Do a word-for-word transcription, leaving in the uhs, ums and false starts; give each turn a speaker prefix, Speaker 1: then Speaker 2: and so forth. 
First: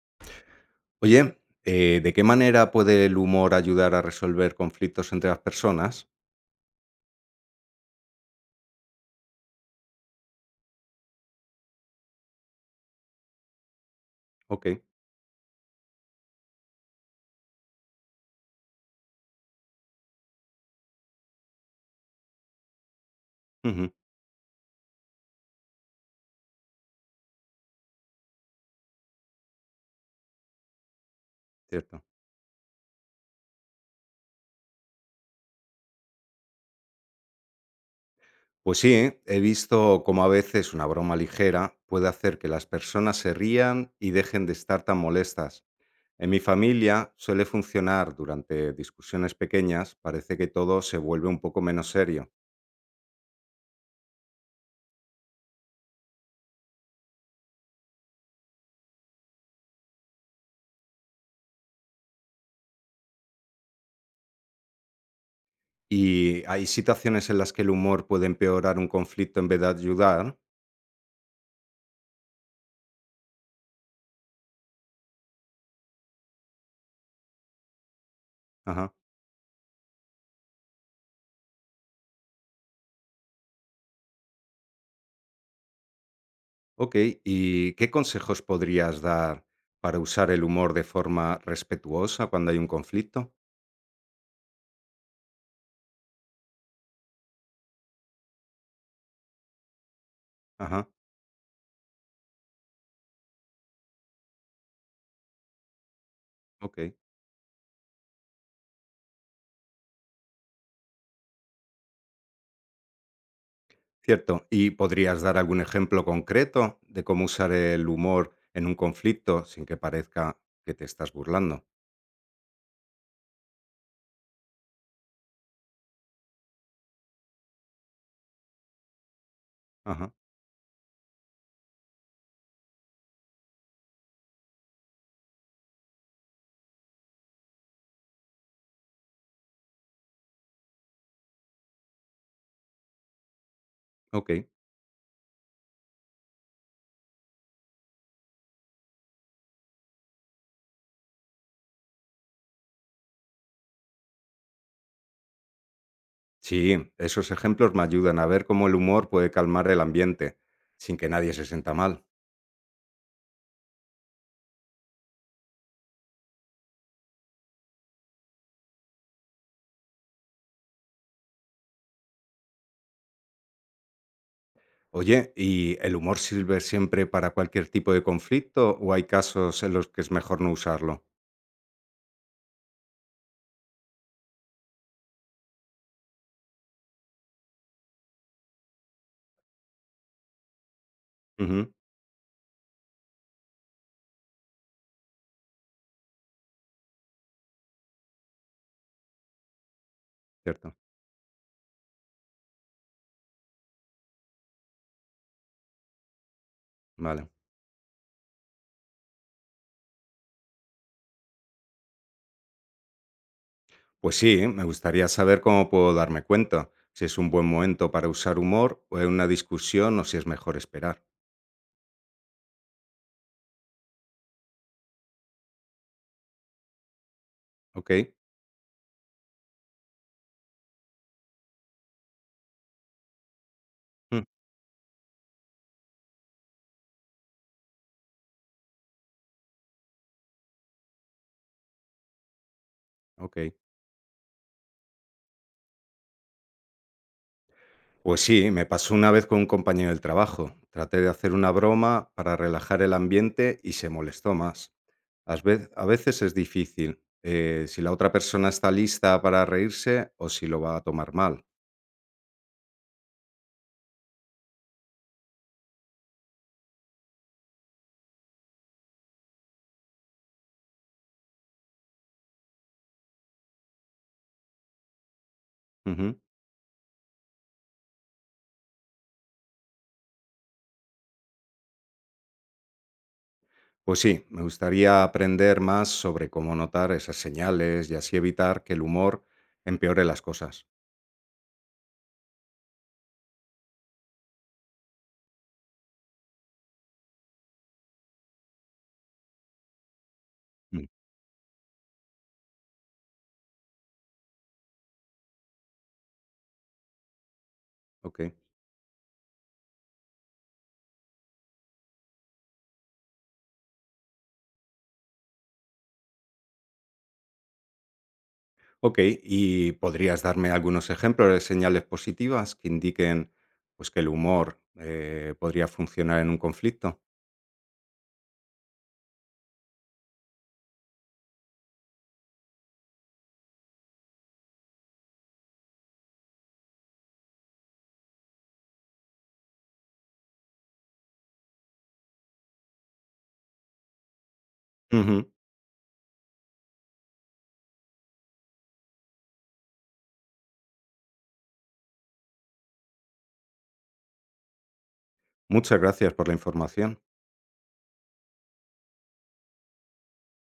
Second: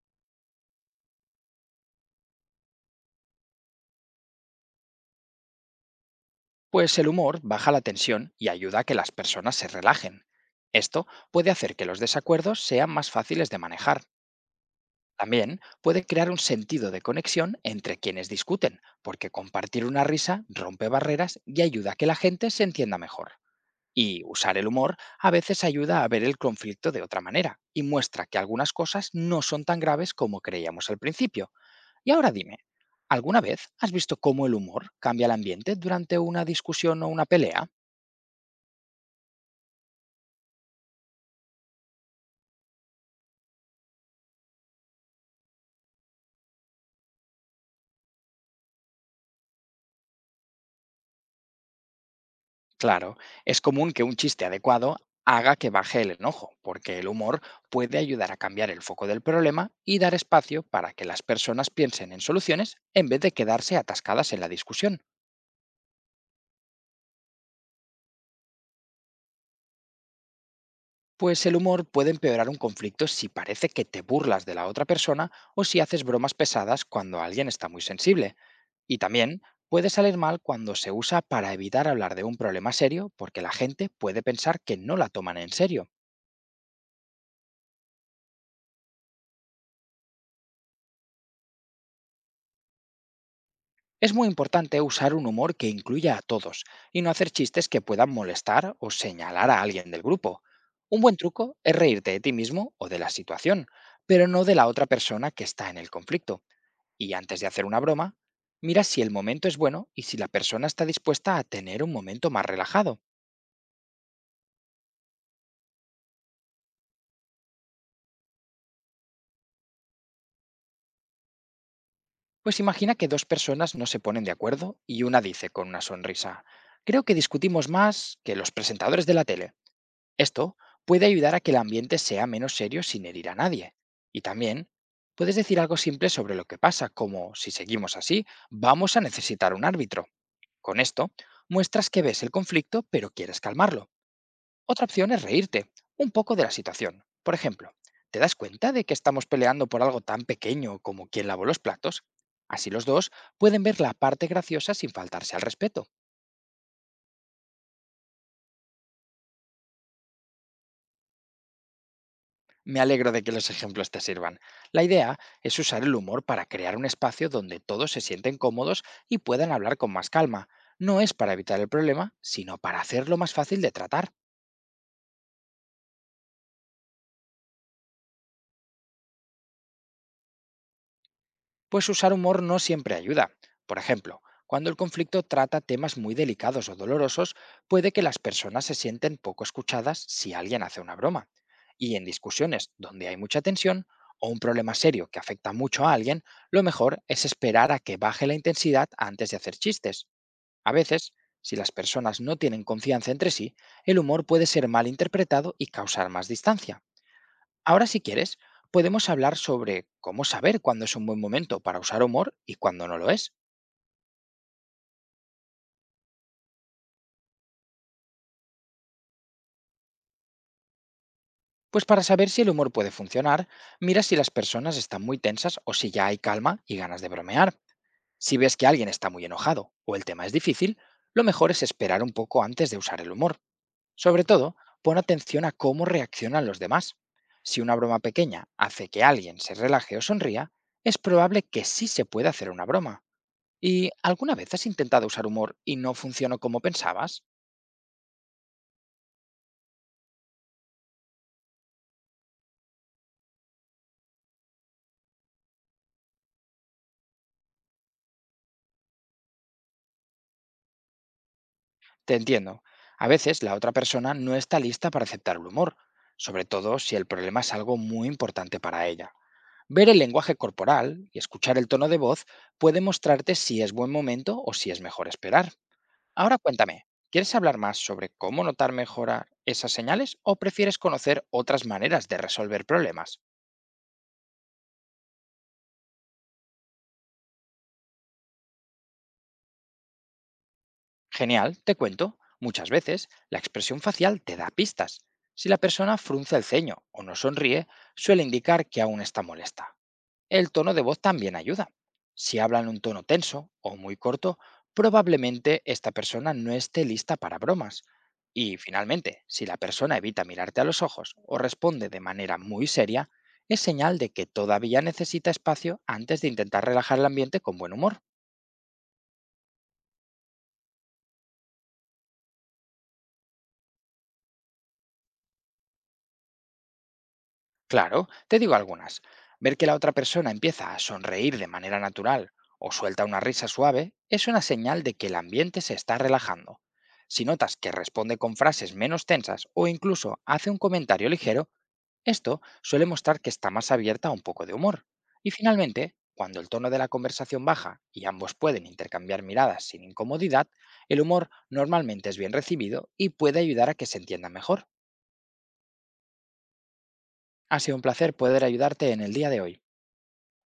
Speaker 1: Oye, eh, ¿de qué manera puede el humor ayudar a resolver conflictos entre las personas?
Speaker 2: Pues el humor baja la tensión y ayuda a que las personas se relajen. Esto puede hacer que los desacuerdos sean más fáciles de manejar.
Speaker 1: Ok,
Speaker 2: También puede crear un sentido de conexión entre quienes discuten, porque compartir una risa rompe barreras y ayuda a que la gente se entienda mejor.
Speaker 1: ujú,
Speaker 2: Y usar el humor a veces ayuda a ver el conflicto de otra manera y muestra que algunas cosas no son tan graves como creíamos al principio.
Speaker 1: cierto.
Speaker 2: Y ahora dime, ¿alguna vez has visto cómo el humor cambia el ambiente durante una discusión o una pelea?
Speaker 1: Pues sí, ¿eh? he visto cómo a veces una broma ligera puede hacer que las personas se rían y dejen de estar tan molestas. En mi familia suele funcionar durante discusiones pequeñas, parece que todo se vuelve un poco menos serio.
Speaker 2: Claro, es común que un chiste adecuado haga que baje el enojo, porque el humor puede ayudar a cambiar el foco del problema y dar espacio para que las personas piensen en soluciones en vez de quedarse atascadas en la discusión.
Speaker 1: ¿Y hay situaciones en las que el humor puede empeorar un conflicto en vez de ayudar?
Speaker 2: Pues el humor puede empeorar un conflicto si parece que te burlas de la otra persona o si haces bromas pesadas cuando alguien está muy sensible.
Speaker 1: Ajá.
Speaker 2: Y también puede salir mal cuando se usa para evitar hablar de un problema serio, porque la gente puede pensar que no la toman en serio.
Speaker 1: Okey, ¿y qué consejos podrías dar para usar el humor de forma respetuosa cuando hay un conflicto?
Speaker 2: Es muy importante usar un humor que incluya a todos y no hacer chistes que puedan molestar o señalar a alguien del grupo.
Speaker 1: Ajá,
Speaker 2: Un buen truco es reírte de ti mismo o de la situación, pero no de la otra persona que está en el conflicto.
Speaker 1: okey,
Speaker 2: Y antes de hacer una broma, mira si el momento es bueno y si la persona está dispuesta a tener un momento más relajado.
Speaker 1: cierto. ¿Y podrías dar algún ejemplo concreto de cómo usar el humor en un conflicto sin que parezca que te estás burlando?
Speaker 2: Pues imagina que dos personas no se ponen de acuerdo y una dice con una sonrisa, creo que discutimos más que los presentadores de la tele.
Speaker 1: Ajá,
Speaker 2: Esto puede ayudar a que el ambiente sea menos serio sin herir a nadie. Y también puedes decir algo simple sobre lo que pasa, como si seguimos así, vamos a necesitar un árbitro. Con esto, muestras que ves el conflicto pero quieres calmarlo.
Speaker 1: okey.
Speaker 2: Otra opción es reírte un poco de la situación. Por ejemplo, ¿te das cuenta de que estamos peleando por algo tan pequeño como quién lavó los platos? Así los dos pueden ver la parte graciosa sin faltarse al respeto.
Speaker 1: Sí, esos ejemplos me ayudan a ver cómo el humor puede calmar el ambiente sin que nadie se sienta mal.
Speaker 2: Me alegro de que los ejemplos te sirvan. La idea es usar el humor para crear un espacio donde todos se sienten cómodos y puedan hablar con más calma. No es para evitar el problema, sino para hacerlo más fácil de tratar.
Speaker 1: Oye, ¿y el humor sirve siempre para cualquier tipo de conflicto o hay casos en los que es mejor no usarlo?
Speaker 2: Pues usar humor no siempre ayuda. Por ejemplo, cuando el conflicto trata temas muy delicados o dolorosos, puede que las personas se sienten poco escuchadas si alguien hace una broma. Y en discusiones donde hay mucha tensión o un problema serio que afecta mucho a alguien, lo mejor es esperar a que baje la intensidad antes de hacer chistes. A
Speaker 1: Cierto,
Speaker 2: veces, si las personas no tienen confianza entre sí, el humor puede ser mal interpretado y causar más distancia.
Speaker 1: vale.
Speaker 2: Ahora, si quieres, podemos hablar sobre cómo saber cuándo es un buen momento para usar humor y cuándo no lo es.
Speaker 1: Pues sí, me gustaría saber cómo puedo darme cuenta, si es un buen momento para usar humor o en una discusión o si es mejor esperar.
Speaker 2: Pues para saber si el humor puede funcionar, mira si las personas están muy tensas o si ya hay calma y ganas de bromear.
Speaker 1: Ok,
Speaker 2: Si ves que alguien está muy enojado o el tema es difícil, lo mejor es esperar un poco antes de usar el humor.
Speaker 1: mm,
Speaker 2: Sobre todo, pon atención a cómo reaccionan los demás. Si una broma pequeña hace que alguien se relaje o sonría, es probable que sí se pueda hacer una broma.
Speaker 1: ok.
Speaker 2: ¿Y alguna vez has intentado usar humor y no funcionó como pensabas?
Speaker 1: Pues sí, me pasó una vez con un compañero del trabajo. Traté de hacer una broma para relajar el ambiente y se molestó más. As vez- A veces es difícil, eh, si la otra persona está lista para reírse o si lo va a tomar mal.
Speaker 2: Te entiendo. A veces la otra persona no está lista para aceptar el humor, sobre todo si el problema es algo muy importante para ella. Ver el lenguaje corporal y escuchar el tono de voz puede mostrarte si es buen momento o si es mejor esperar. Ahora cuéntame, ¿quieres hablar más sobre cómo notar mejor esas señales o prefieres conocer otras maneras de resolver problemas?
Speaker 1: Pues sí, me gustaría aprender más sobre cómo notar esas señales y así evitar que el humor empeore las cosas.
Speaker 2: Genial, te cuento. Muchas veces la expresión facial te da pistas. Si la persona frunce el ceño o no sonríe, suele indicar que aún está molesta. El tono de
Speaker 1: Mm.
Speaker 2: voz también ayuda. Si habla en un tono tenso o muy corto, probablemente esta persona no esté lista para bromas.
Speaker 1: Ok.
Speaker 2: Y finalmente, si la persona evita mirarte a los ojos o responde de manera muy seria, es señal de que todavía necesita espacio antes de intentar relajar el ambiente con buen humor.
Speaker 1: Ok, ¿y podrías darme algunos ejemplos de señales positivas que indiquen, pues, que el humor, eh, podría funcionar en un conflicto?
Speaker 2: Claro, te digo algunas. Ver que la otra persona empieza a sonreír de manera natural o suelta una risa suave es una señal de que el ambiente se está relajando. Si notas que responde con frases menos tensas o incluso hace un comentario ligero, esto suele mostrar que está más abierta a un poco de humor. Y
Speaker 1: Ujú.
Speaker 2: finalmente, cuando el tono de la conversación baja y ambos pueden intercambiar miradas sin incomodidad, el humor normalmente es bien recibido y puede ayudar a que se entienda mejor.
Speaker 1: Muchas gracias por la información.
Speaker 2: Ha sido un placer poder ayudarte en el día de hoy.